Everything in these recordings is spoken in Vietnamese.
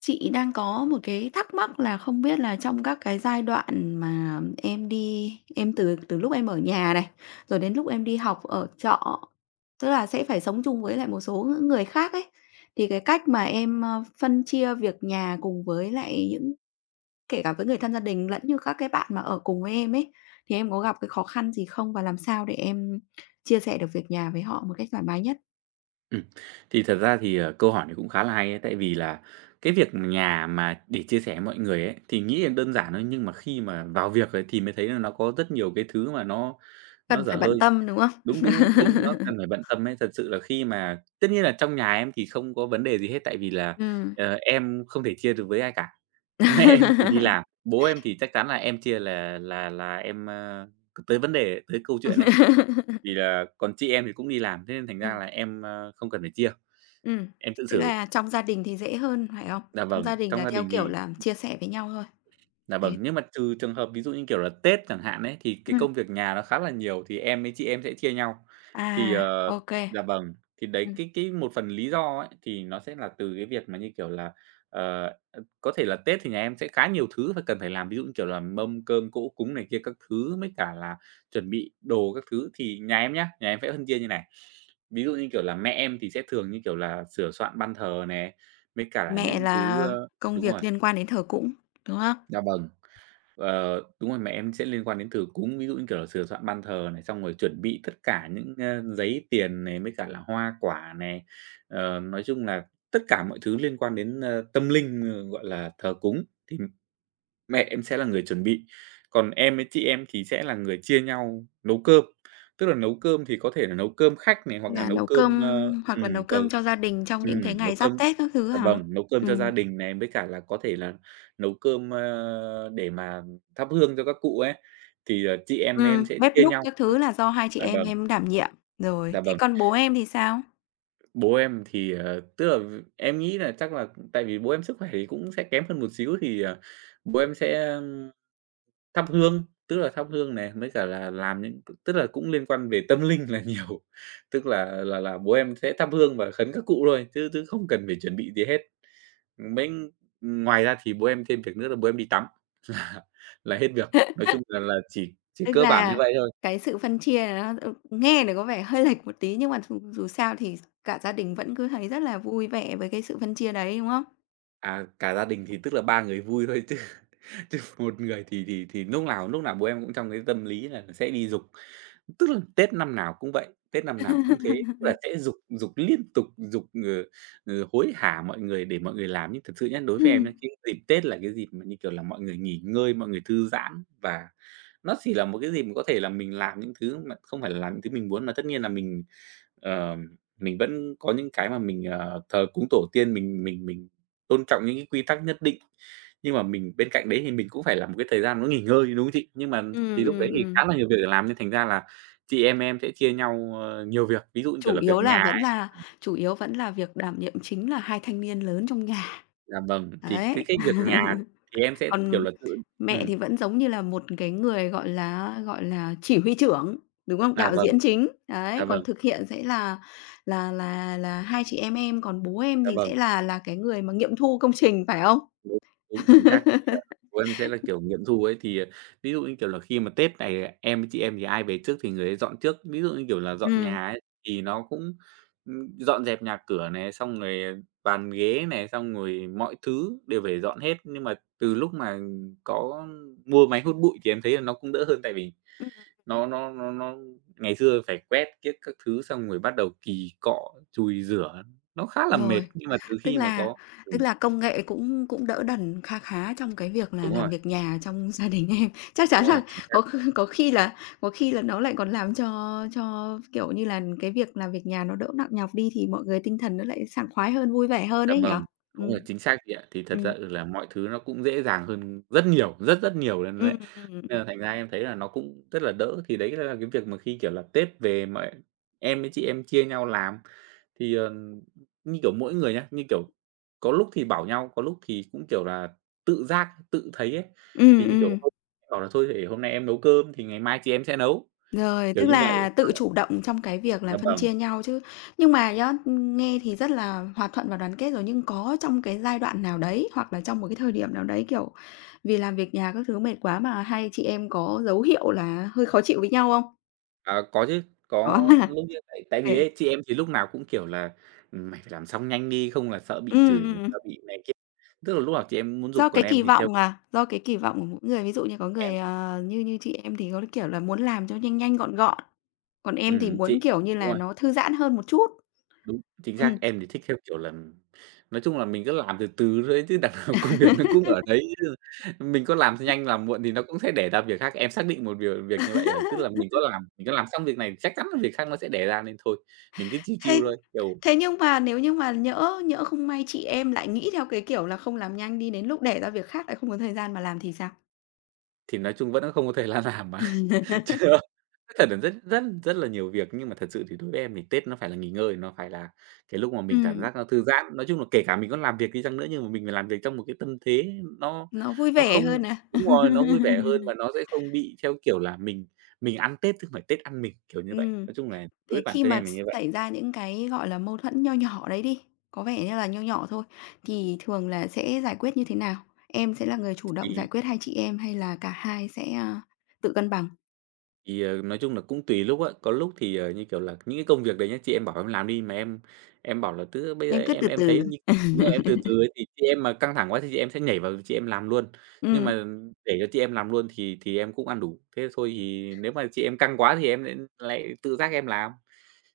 Chị đang có một cái thắc mắc là không biết là trong các cái giai đoạn mà em đi em từ từ lúc em ở nhà này, rồi đến lúc em đi học ở trọ, tức là sẽ phải sống chung với lại một số những người khác ấy, thì cái cách mà em, phân chia việc nhà cùng với lại kể cả với người thân gia đình lẫn như các cái bạn mà ở cùng với em ấy, thì em có gặp cái khó khăn gì không? Và làm sao để em chia sẻ được việc nhà với họ một cách thoải mái nhất? Ừm, thì thật ra thì, câu hỏi này cũng khá là hay ấy, tại vì là cái việc nhà mà để chia sẻ với mọi người ấy, thì nghĩ là đơn giản thôi, nhưng mà khi mà vào việc rồi thì mới thấy là nó có rất nhiều cái thứ mà nó Cần dở phải hơi. bận tâm, đúng không? Đúng, đúng, đúng, đúng, nó cần phải bận tâm ấy. Thật sự là khi mà tất nhiên là trong nhà em thì không có vấn đề gì hết, tại vì là, Ừm. Em không thể chia được với ai cả. Mẹ em thì đi làm, bố em thì chắc chắn là em chia là em, tới vấn đề, tới câu chuyện ấy, thì là còn chị em thì cũng đi làm, thế nên thành ra Ừm, là em, không cần phải chia. ừm, Em tự thế xử. là trong gia đình thì dễ hơn, phải không? Dạ Trong vâng, gia đình trong là gia theo đình kiểu thì là chia sẻ với nhau thôi, dạ vâng, đấy. nhưng mà trừ trường hợp ví dụ như, kiểu là, Tết chẳng hạn ấy, thì cái Ừm, công việc nhà nó khá là nhiều thì em với chị em sẽ chia nhau. Thì, à, ô ờ kê. dạ vâng, thì đấy, Ừm, cái một phần lý do ấy, thì nó sẽ là từ cái việc mà, như kiểu là, ờ, có thể là Tết thì nhà em sẽ khá nhiều thứ phải cần phải làm, ví dụ như, kiểu là, mâm cơm cỗ cúng này kia các thứ, mới cả là chuẩn bị đồ các thứ. Thì nhà em nhá, nhà em sẽ phân chia như này. Ví dụ như, kiểu là, mẹ em thì sẽ thường, như kiểu là, sửa soạn ban thờ nè, mấy cả là mẹ những thứ, là công đúng việc rồi, liên quan đến thờ cúng, đúng không? dạ vâng, đúng rồi, mẹ em sẽ liên quan đến thờ cúng, ví dụ như, kiểu là, sửa soạn ban thờ này, xong rồi chuẩn bị tất cả những, giấy tiền này, mới cả là hoa quả này, nói chung là tất cả mọi thứ liên quan đến, tâm linh, gọi là, thờ cúng thì mẹ em sẽ là người chuẩn bị. Còn em với chị em thì sẽ là người chia nhau nấu cơm, tức là nấu cơm thì có thể là nấu cơm khách này, hoặc là Là nấu nấu cơm, ơ cơm hoặc là nấu ờ cơm cho gia đình trong những cái nấu ngày giáp cơm Tết các thứ dạ hả? vâng, nấu cơm cho gia Ừm, đình này, với cả là có thể là nấu cơm, để mà thắp hương cho các cụ ấy, thì, chị em mấy em sẽ bếp chia núc nhau. các Tức thứ là do hai chị dạ vâng, em đảm nhiệm. Rồi, dạ thế vâng. còn bố em thì sao? Bố em thì, tức là em nghĩ là chắc là tại vì bố em sức khỏe thì cũng sẽ kém hơn một xíu thì, bố em sẽ, thắp hương, tức là thắp hương này, với cả là làm những tức là cũng liên quan về tâm linh là nhiều. Tức là bố em sẽ thắp hương và khấn các cụ thôi, chứ chứ không cần phải chuẩn bị gì hết. Mình ngoài ra thì bố em thêm việc nữa là bố em đi tắm là là hết việc. Nói chung là chỉ Tức cơ bản như là vậy thôi. cái sự phân chia nó, nghe thì có vẻ hơi lệch một tí nhưng mà dù dù sao thì cả gia đình vẫn cứ thấy rất là vui vẻ với cái sự phân chia đấy, đúng không? À, cả gia đình thì tức là 3 người vui thôi chứ chứ một người thì thì lúc nào bố em cũng trong cái tâm lý là sẽ đi giục. Tức là Tết năm nào cũng vậy, Tết năm nào cũng thế, tức là sẽ giục giục liên tục, giục, hối hả mọi người để mọi người làm. Nhưng thật sự nhá, đối với Ừm. em nhá, cái dịp Tết là cái dịp mà, như kiểu là, mọi người nghỉ ngơi, mọi người thư giãn và nó chỉ là một cái gì mà có thể là mình làm những thứ mà không phải là làm những thứ mình muốn, mà tất nhiên là mình, ờ, mình vẫn có những cái mà mình, thờ cúng tổ tiên, mình tôn trọng những cái quy tắc nhất định. Nhưng mà mình bên cạnh đấy thì mình cũng phải là một cái thời gian nó nghỉ ngơi, đúng không chị? Nhưng mà Ừm, thì lúc đấy ừm, thì ừm. khá là nhiều việc để làm nên thành ra là chị em sẽ chia nhau, nhiều việc. Ví dụ như, kiểu Chủ là, việc yếu là nhà vẫn ấy là chủ yếu vẫn là việc đảm nhiệm chính là hai thanh niên lớn trong nhà, dạ vâng, thì cái đấy. cái việc nhà thì em sẽ, kiểu Còn là, tự mẹ ừm, thì vẫn giống như là một cái người, gọi là, chỉ huy trưởng, đúng không? dạ Đạo vâng, diễn chính, dạ đấy, còn vâng, thực hiện sẽ là hai chị em, còn bố em dạ thì vâng. sẽ là cái người mà nghiệm thu công trình, phải không? Đúng, đúng, chính xác thì, bố em sẽ là, kiểu, nghiệm thu ấy, thì, ví dụ như, kiểu là, khi mà Tết này em với chị em thì ai về trước thì người ấy dọn trước. Ví dụ như, kiểu là, dọn Ừm, nhà ấy thì nó cũng, dọn dẹp nhà cửa này, xong rồi, bàn ghế này, xong rồi mọi thứ đều phải dọn hết. Nhưng mà từ lúc mà có mua máy hút bụi thì em thấy là nó cũng đỡ hơn, tại vì ừm, nó ngày xưa phải quét kiếc các thứ, xong rồi bắt đầu kỳ cọ, chùi rửa, nó khá là mệt. rồi, Nhưng mà từ tức khi mà là có tức ừm, là công nghệ cũng cũng đỡ đần kha khá trong cái việc là đúng làm rồi, việc nhà trong gia đình em. Chắc chắn đúng rồi, là chính xác. có kh có khi là có khi là nó lại còn làm cho, kiểu như là, cái việc làm việc nhà nó đỡ nặng nhọc đi thì mọi người tinh thần nó lại sảng khoái hơn, vui vẻ hơn Dạ ấy nhỉ? vâng, đúng rồi, Ừm. chính xác chị ạ. Thì thật Ừm, ra là mọi thứ nó cũng dễ dàng hơn rất nhiều, rất rất nhiều luôn đấy. ừm, ừm, Nên ừm. là thành ra em thấy là nó cũng rất là đỡ. Thì đấy là cái việc mà khi, kiểu là, Tết về mà em với chị em chia nhau làm thì, như kiểu, mỗi người nhá, như kiểu, có lúc thì bảo nhau, có lúc thì cũng, kiểu là, tự giác, tự thấy ấy. Ừm, Thì, như kiểu, ừm. hôm bảo là "Thôi để hôm nay em nấu cơm thì ngày mai chị em sẽ nấu", Rồi, kiểu tức như vậy. là tự chủ động trong cái việc Dạ là phân vâng. chia nhau chứ. Nhưng mà nhá, nghe thì rất là hòa thuận và đoàn kết rồi, nhưng có trong cái giai đoạn nào đấy, hoặc là trong một cái thời điểm nào đấy, kiểu, vì làm việc nhà các thứ mệt quá mà hai chị em có dấu hiệu là hơi khó chịu với nhau không? À, có chứ, Có có ha. lúc như vậy tại Ừ, vì ấy, chị em thì lúc nào cũng, kiểu là, "Mày phải làm xong nhanh đi, không là sợ bị ừm, chửi, ừm, ừm, sợ bị này kia." Tức là lúc nào chị em muốn giục, do còn cái em kỳ thì theo vọng à, do cái kỳ vọng của mỗi người, ví dụ như có em người, như như chị em thì có cái kiểu là muốn làm cho nhanh nhanh, gọn gọn, còn em thì muốn, chị kiểu như đúng là, rồi, nó thư giãn hơn một chút. đúng, chính Ừ. xác, em thì thích theo kiểu là nói chung là mình cứ làm từ từ thôi chứ đằng nào công việc nó cũng ở đấy chứ, mình có làm nhanh làm muộn thì nó cũng sẽ đẻ ra việc khác. Em xác định một việc việc như vậy rồi, tức là mình có làm xong việc này chắc chắn là việc khác nó sẽ đẻ ra nên thôi, mình cứ chill Thế thôi, kiểu, thế nhưng mà nếu như mà nhỡ nhỡ không may chị em lại nghĩ theo cái kiểu là không làm nhanh đi, đến lúc đẻ ra việc khác lại không có thời gian mà làm thì sao? thì nói chung vẫn không có thời gian làm mà. Chưa, cái thời điểm rất rất rất là nhiều việc, nhưng mà thật sự thì đối với em thì Tết nó phải là nghỉ ngơi, nó phải là cái lúc mà mình cảm Ừm, giác nó thư giãn. Nói chung là kể cả mình có làm việc đi chăng nữa nhưng mà mình phải làm việc trong một cái tâm thế nó nó vui nó vẻ không hơn à? đúng rồi, nó vui vẻ hơn và nó sẽ không bị theo kiểu là mình ăn Tết chứ không phải Tết ăn mình, kiểu như vậy. Ừm, Nói chung là đối với thế bản khi thân mà em là như vậy, xảy ra những cái, gọi là, mâu thuẫn nho nhỏ đấy đi, có vẻ như là nho nhỏ thôi, thì thường là sẽ giải quyết như thế nào? Em sẽ là người chủ động thì giải quyết hay chị em, hay là cả hai sẽ, tự cân bằng? thì, nói chung là cũng tùy lúc á, có lúc thì, như kiểu là, những cái công việc đấy nhá, chị em bảo em làm đi mà em bảo là tức bây giờ Em cứ em từ em từ. thấy như" đúng rồi, em từ từ ấy thì chị em mà căng thẳng quá thì chị em sẽ nhảy vào chị em làm luôn. Nhưng mà để cho chị em làm luôn thì em cũng ăn đủ, thế thôi thì nếu mà chị em căng quá thì em lại lại tự giác em làm.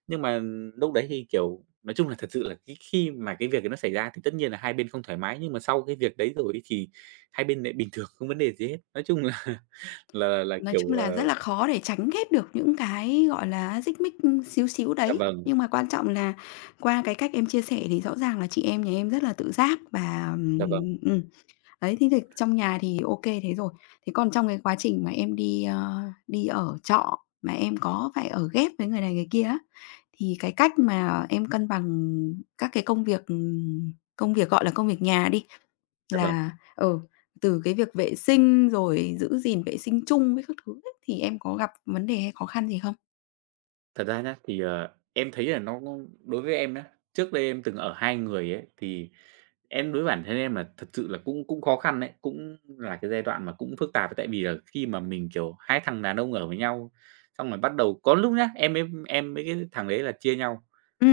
Nhưng mà lúc đấy thì, kiểu, nói chung là thật sự là cái khi mà cái việc đấy nó xảy ra thì tất nhiên là hai bên không thoải mái, nhưng mà sau cái việc đấy rồi ấy thì hai bên lại bình thường, không vấn đề gì hết. Nói chung là là, Nói chung kiểu, là rất ờ là khó để tránh hết được những cái, gọi là á, xích mích, xíu xíu dạ đấy. vâng, Nhưng mà quan trọng là qua cái cách em chia sẻ thì rõ ràng là chị em nhà em rất là tự giác và, dạ vâng. Đấy, thế thì trong nhà thì ô kê thế rồi. Thế còn trong cái quá trình mà em đi ở trọ mà em có phải ở ghép với người này người kia á, thì cái cách mà em cân bằng các cái công việc, gọi là, công việc nhà đi, Dạ vâng. là, ừ, từ cái việc vệ sinh rồi giữ gìn vệ sinh chung với các thứ ấy, thì em có gặp vấn đề hay khó khăn gì không? Thật ra nhá, thì, em thấy là nó đối với em nhá, trước đây em từng ở 2 người ấy, thì em đối với bản thân em là thật sự là cũng cũng khó khăn đấy, cũng là cái giai đoạn mà cũng phức tạp. Tại vì là khi mà mình, kiểu, hai thằng đàn ông ở với nhau, xong rồi bắt đầu có lúc nhá, em mới em với cái thằng đấy là chia nhau.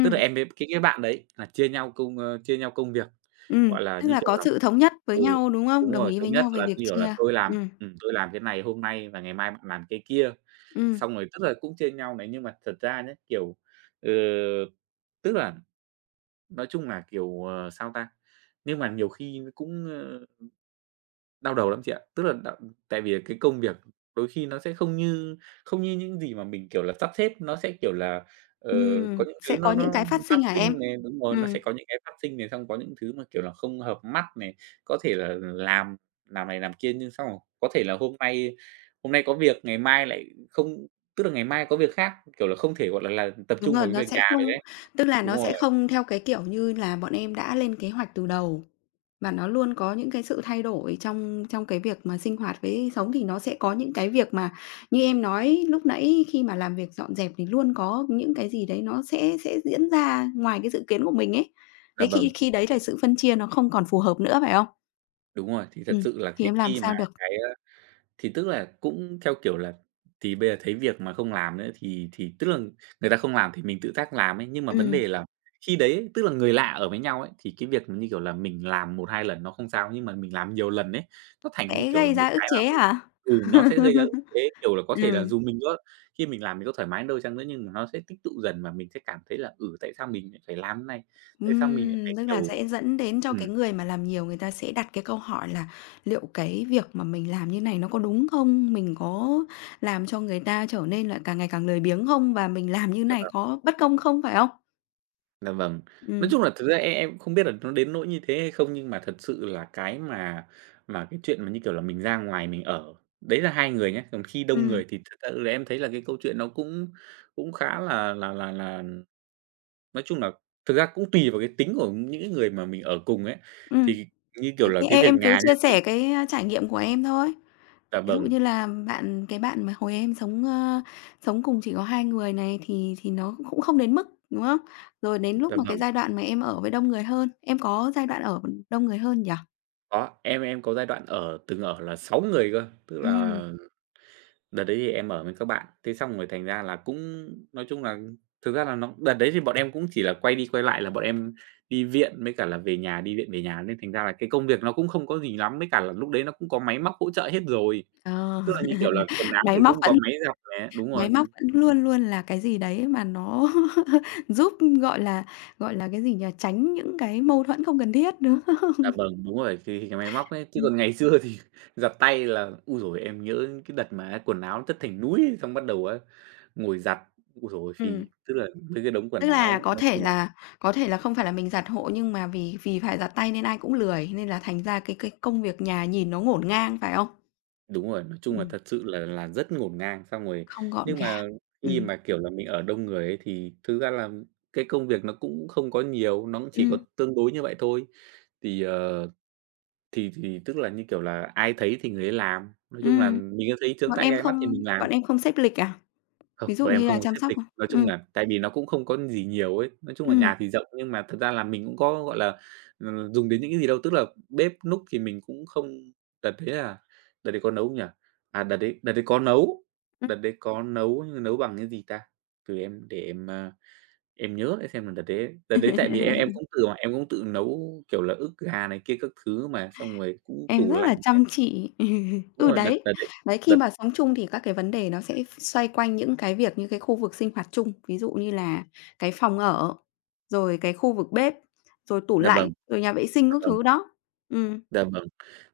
Tức là em với cái bạn đấy là chia nhau chia nhau công việc, gọi là, Tức như là kiểu có là sự thống nhất với ừ, nhau, đúng không? đúng Đồng rồi, ý thống với nhất nhau về là, như việc kiểu là, chia. Ừm, tôi làm cái này hôm nay và ngày mai bạn làm cái kia. ừm, Xong rồi, tức là, cũng chia nhau này, nhưng mà thật ra nhá, ờ, tức là nói chung là, sao ta, nhưng mà nhiều khi nó cũng đau đầu lắm chị ạ. Tức là đ Tại vì cái công việc đôi khi nó sẽ không như những gì mà mình, kiểu là, sắp xếp, nó sẽ, kiểu là, ờ, có những thứ sẽ có nó những nó cái phát phát sinh hả sinh em? này, đúng rồi, nó sẽ Ừm. có những cái phát sinh này, xong có những thứ mà, kiểu là, không hợp mắt này, có thể là làm này làm kia, nhưng xong rồi có thể là hôm nay có việc, ngày mai lại không, tức là ngày mai có việc khác, kiểu là, không thể, gọi là, tập Đúng trung vào rồi, cái nó việc sẽ nhà được không ấy. tức là Đúng nó rồi. sẽ không theo cái kiểu như là bọn em đã lên kế hoạch từ đầu, và nó luôn có những cái sự thay đổi trong trong cái việc mà sinh hoạt với sống thì nó sẽ có những cái việc mà như em nói lúc nãy khi mà làm việc dọn dẹp thì luôn có những cái gì đấy nó sẽ diễn ra ngoài cái dự kiến của mình ấy. Dạ Thế vâng. khi khi đấy là sự phân chia nó không còn phù hợp nữa, phải không? Đúng rồi, thì thật Ừm, sự là thì khi em làm khi mà sao được? cái, a thì tức là cũng theo kiểu là, thì bây giờ thấy việc mà không làm nữa thì tức là người ta không làm thì mình tự giác làm ấy. Nhưng mà vấn Ừm, đề là khi đấy ấy, tức là người lạ ở với nhau ấy, thì cái việc như kiểu là, mình làm một 2 lần nó không sao, nhưng mà mình làm nhiều lần ấy, nó thành, như sẽ kiểu là, gây một ra ức cái chế mà mình hả? ừ, nó sẽ gây ra ức chế, kiểu là, có thể là Ừm. dù mình có khi mình làm mình có thoải mái đâu chăng nữa nhưng mà nó sẽ tích tụ dần và mình sẽ cảm thấy là, ừ, tại sao mình lại phải làm thế này? Tại sao mình lại phải, tức là kiểu sẽ dẫn đến cho ừm, cái người mà làm nhiều người ta sẽ đặt cái câu hỏi là liệu cái việc mà mình làm như này nó có đúng không? Mình có làm cho người ta trở nên là càng ngày càng lười biếng không? Và mình làm như này có bất công không? Phải không? Dạ vâng. Nói Ừm, chung là thực ra em không biết là nó đến nỗi như thế hay không, nhưng mà thật sự là cái mà cái chuyện mà, như kiểu là, mình ra ngoài mình ở, đấy là 2 người nhé. Còn khi đông ừm, người thì thật sự là em thấy là cái câu chuyện nó cũng cũng khá là, nói chung là, thực ra cũng tùy vào cái tính của những cái người mà mình ở cùng ấy. ừm. Thì, như kiểu Thế là, thì cái em việc em cứ nhà nhé, chia thì sẻ cái, trải nghiệm của em thôi. dạ Ví dụ vâng, như là cái bạn mà hồi em sống cùng chỉ có hai người này thì nó cũng không đến mức, đúng không? Rồi đến lúc dạ mà cái vâng, giai đoạn mà em ở với đông người hơn, em có giai đoạn ở đông người hơn nhỉ? có, em có giai đoạn ở, từng ở là 6 người cơ, tức là Ừm, đợt đấy thì em ở với các bạn, thế xong rồi thành ra là cũng, nói chung là, thực ra là nó đợt đấy thì bọn em cũng chỉ là quay đi quay lại là bọn em đi viện với cả là về nhà, đi viện về nhà, nên thành ra là cái công việc nó cũng không có gì lắm, với cả là lúc đấy nó cũng có máy móc hỗ trợ hết rồi. ờ, Tức là, như kiểu là, quần áo Máy thì móc cũng có vẫn máy giặt nè, đúng rồi, máy móc vẫn luôn luôn là cái gì đấy mà nó giúp, gọi là, gọi là, cái gì nhỉ, tránh những cái mâu thuẫn không cần thiết, đúng không? dạ vâng, đúng rồi, thì cái máy móc ấy, chứ Ừm, còn ngày xưa thì giặt tay là u rồi, em nhớ cái đợt mà quần áo chất thành núi, xong bắt đầu á, ngồi giặt, u rồi ừm, ơi, tức là với cái đống quần tức là áo có nói. thể là có thể là không phải là mình giặt hộ nhưng mà vì vì phải giặt tay nên ai cũng lười, nên là thành ra cái công việc nhà nhìn nó ngổn ngang, phải không? Đúng rồi, nói chung là Ừm, thật sự là rất ngổn ngang, xong rồi không gọn nhưng mà gàng, khi ừm. mà, kiểu là, mình ở đông người ấy thì thực ra là cái công việc nó cũng không có nhiều, nó cũng chỉ có Ừm, tương đối như vậy thôi. Thì, ờ, thì tức là, như kiểu là, ai thấy thì người ấy làm, nói chung là ừm, mình có thấy chướng Bọn tai em gai mắt thì không mình làm. bọn em không xếp lịch à? Không, Ví dụ bọn em như không là có chăm xếp sóc lịch. à? Nói chung Ừm. là tại vì nó cũng không có gì nhiều ấy. Nói chung là nhà Ừm. thì rộng nhưng mà thật ra là mình cũng có, gọi là, dùng đến những cái gì đâu. Tức là bếp núc thì mình cũng không, đợt đấy là đợt đấy có nấu không nhỉ? À, đợt đấy có nấu, đợt đấy có nấu nhưng nấu bằng cái gì ta? Từ em để em, a, em nhớ lại xem là đợt đấy tại vì em cũng tự mà em cũng tự nấu, kiểu là, ức gà này kia các thứ mà, xong rồi cũng Em tủ rất là lạnh này. chăm chỉ. Đúng Ừ, rồi, đợt đấy, đợt đấy đấy, khi đợt mà sống chung thì các cái vấn đề nó sẽ xoay quanh những cái việc như cái khu vực sinh hoạt chung, ví dụ như là cái phòng ở, rồi cái khu vực bếp, rồi tủ dạ lạnh, vâng, rồi nhà vệ sinh dạ các vâng, thứ đó. Ừ, dạ vâng.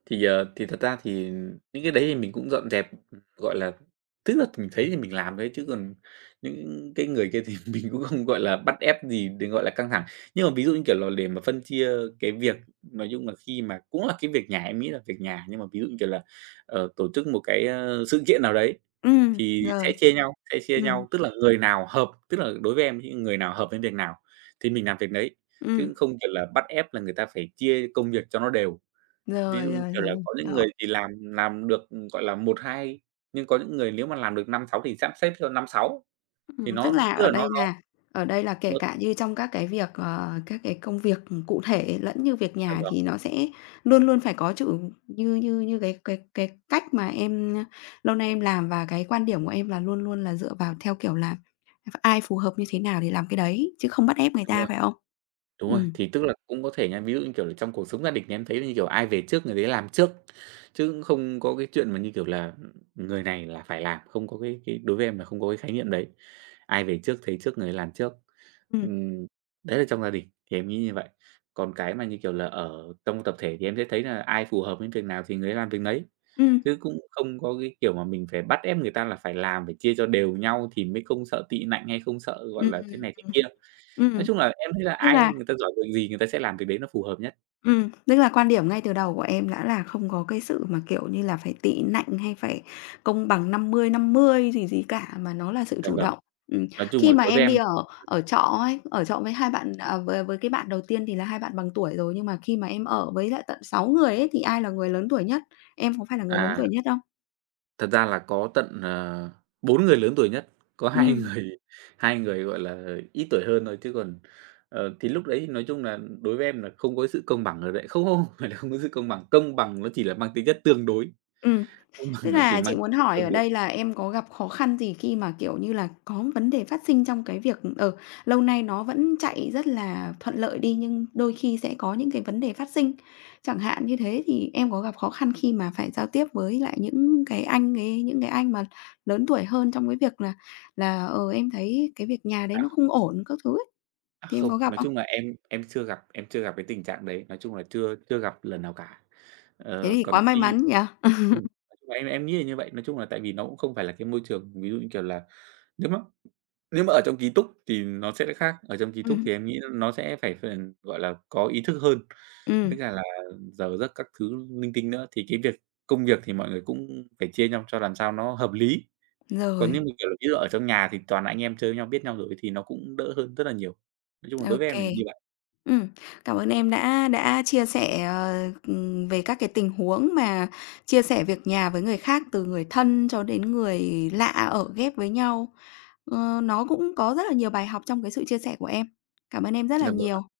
Thì thật ra thì những cái đấy thì mình cũng dọn dẹp, gọi là, tức là mình thấy thì mình làm đấy, chứ còn những cái người kia thì mình cũng không, gọi là, bắt ép gì để, gọi là, căng thẳng. Nhưng mà ví dụ như, kiểu là, để mà phân chia cái việc, nói chung là khi mà cũng là cái việc nhà, em nghĩ là việc nhà, nhưng mà ví dụ như, kiểu là, tổ chức một cái sự kiện nào đấy, thì sẽ rồi, chia nhau sẽ chia ừ, nhau, tức là người nào hợp tức là đối với em thì người nào hợp với việc nào thì mình làm việc đấy, chứ ừm, không, kiểu là, bắt ép là người ta phải chia công việc cho nó đều. Ví dụ rồi, như, rồi, kiểu là, rồi, có những người hiểu. thì làm được, gọi là, một hai, nhưng có những người nếu mà làm được 5 6 thì sắp xếp cho 5 6 thì Tức nó là tức ở là đây là ở đây là kể nó, cả như trong các cái việc, các cái công việc cụ thể lẫn như việc dạ nhà vâng, thì nó sẽ luôn luôn phải có chữ như như như cái cách mà em, lâu nay em làm và cái quan điểm của em là luôn luôn là dựa vào theo kiểu là ai phù hợp như thế nào thì làm cái đấy, chứ không bắt ép người đúng ta, rồi. phải không? Đúng rồi, Ừm, thì tức là cũng có thể nha, ví dụ như, kiểu là, trong cuộc sống gia đình thì em thấy là, như kiểu, ai về trước người đấy làm trước, chứ cũng không có cái chuyện mà, như kiểu là, ừ, người này là phải làm, không có cái đối với em là không có cái khái niệm đấy. Ai về trước thấy trước người ấy làm trước. ừm, Ừm, Đấy là trong gia đình thì em nghĩ như vậy. Còn cái mà, như kiểu là, ở trong tập thể thì em sẽ thấy là ai phù hợp với việc nào thì người ấy làm việc đấy, ừm, chứ cũng không có cái kiểu mà mình phải bắt ép người ta là phải làm, phải chia cho đều nhau thì mới không sợ tị nạnh hay không sợ, gọi là, thế ừm, này thế kia. Nói ừm, chung là em thấy là tức ai là người ta giỏi việc gì người ta sẽ làm việc đấy nó phù hợp nhất. Tức là quan Ừm, điểm ngay từ đầu của em đã là không có cái sự mà, kiểu như là, phải tị nạnh hay phải công bằng 50-50 gì gì cả, mà nó là sự dạ chủ vâng. động. Ừm, Nói chung khi là mà đối với em đi em, ở ở trọ ấy, ở trọ với hai bạn à, với cái bạn đầu tiên thì là hai bạn bằng tuổi rồi, nhưng mà khi mà em ở với lại tận 6 người ấy, thì ai là người lớn tuổi nhất? Em có phải là người lớn à, tuổi nhất không? thật ra là có tận 4 người lớn tuổi nhất, có hai Ừm, người, gọi là, ít tuổi hơn thôi, chứ còn, thì lúc đấy nói chung là đối với em là không có sự công bằng ở đấy. Không, không, không phải là không có sự công bằng nó chỉ là mang tính chất tương đối, ừm. công Tức bằng nó chỉ là chị mang tính muốn chất hỏi tương ở đối. đây là em có gặp khó khăn gì khi mà, kiểu như là, có vấn đề phát sinh trong cái việc lâu nay nó vẫn chạy rất là thuận lợi đi, nhưng đôi khi sẽ có những cái vấn đề phát sinh. Chẳng hạn như thế thì em có gặp khó khăn khi mà phải giao tiếp với lại những cái anh mà lớn tuổi hơn trong cái việc là, em thấy cái việc nhà đấy À, nó không ổn các thứ ấy, À, thì em không, có gặp nói không? chung là em chưa gặp cái tình trạng đấy, nói chung là chưa chưa gặp lần nào cả. Thế Ờ, thì còn quá may khi mắn nhỉ? ừm, nói chung là em nghĩ là như vậy, nói chung là tại vì nó cũng không phải là cái môi trường, ví dụ như kiểu là, nếu mà nếu mà ở trong ký túc thì nó sẽ khác, ở trong ký túc thì Ừm, em nghĩ nó sẽ phải phải, gọi là, có ý thức hơn, với ừm, cả là giờ giấc các thứ linh tinh nữa, thì cái việc công việc thì mọi người cũng phải chia nhau cho làm sao nó hợp lý. Còn như rồi, mà, kiểu là, ví dụ ở trong nhà thì toàn là anh em chơi với nhau, biết nhau rồi thì nó cũng đỡ hơn rất là nhiều. Nói chung là đối ô với em là kê. như. Ừm, cảm ơn em đã chia sẻ, về các cái tình huống mà chia sẻ việc nhà với người khác, từ người thân cho đến người lạ ở ghép với nhau. Ờ, nó cũng có rất là nhiều bài học trong cái sự chia sẻ của em. Cảm ơn em rất là Dạ vâng. nhiều.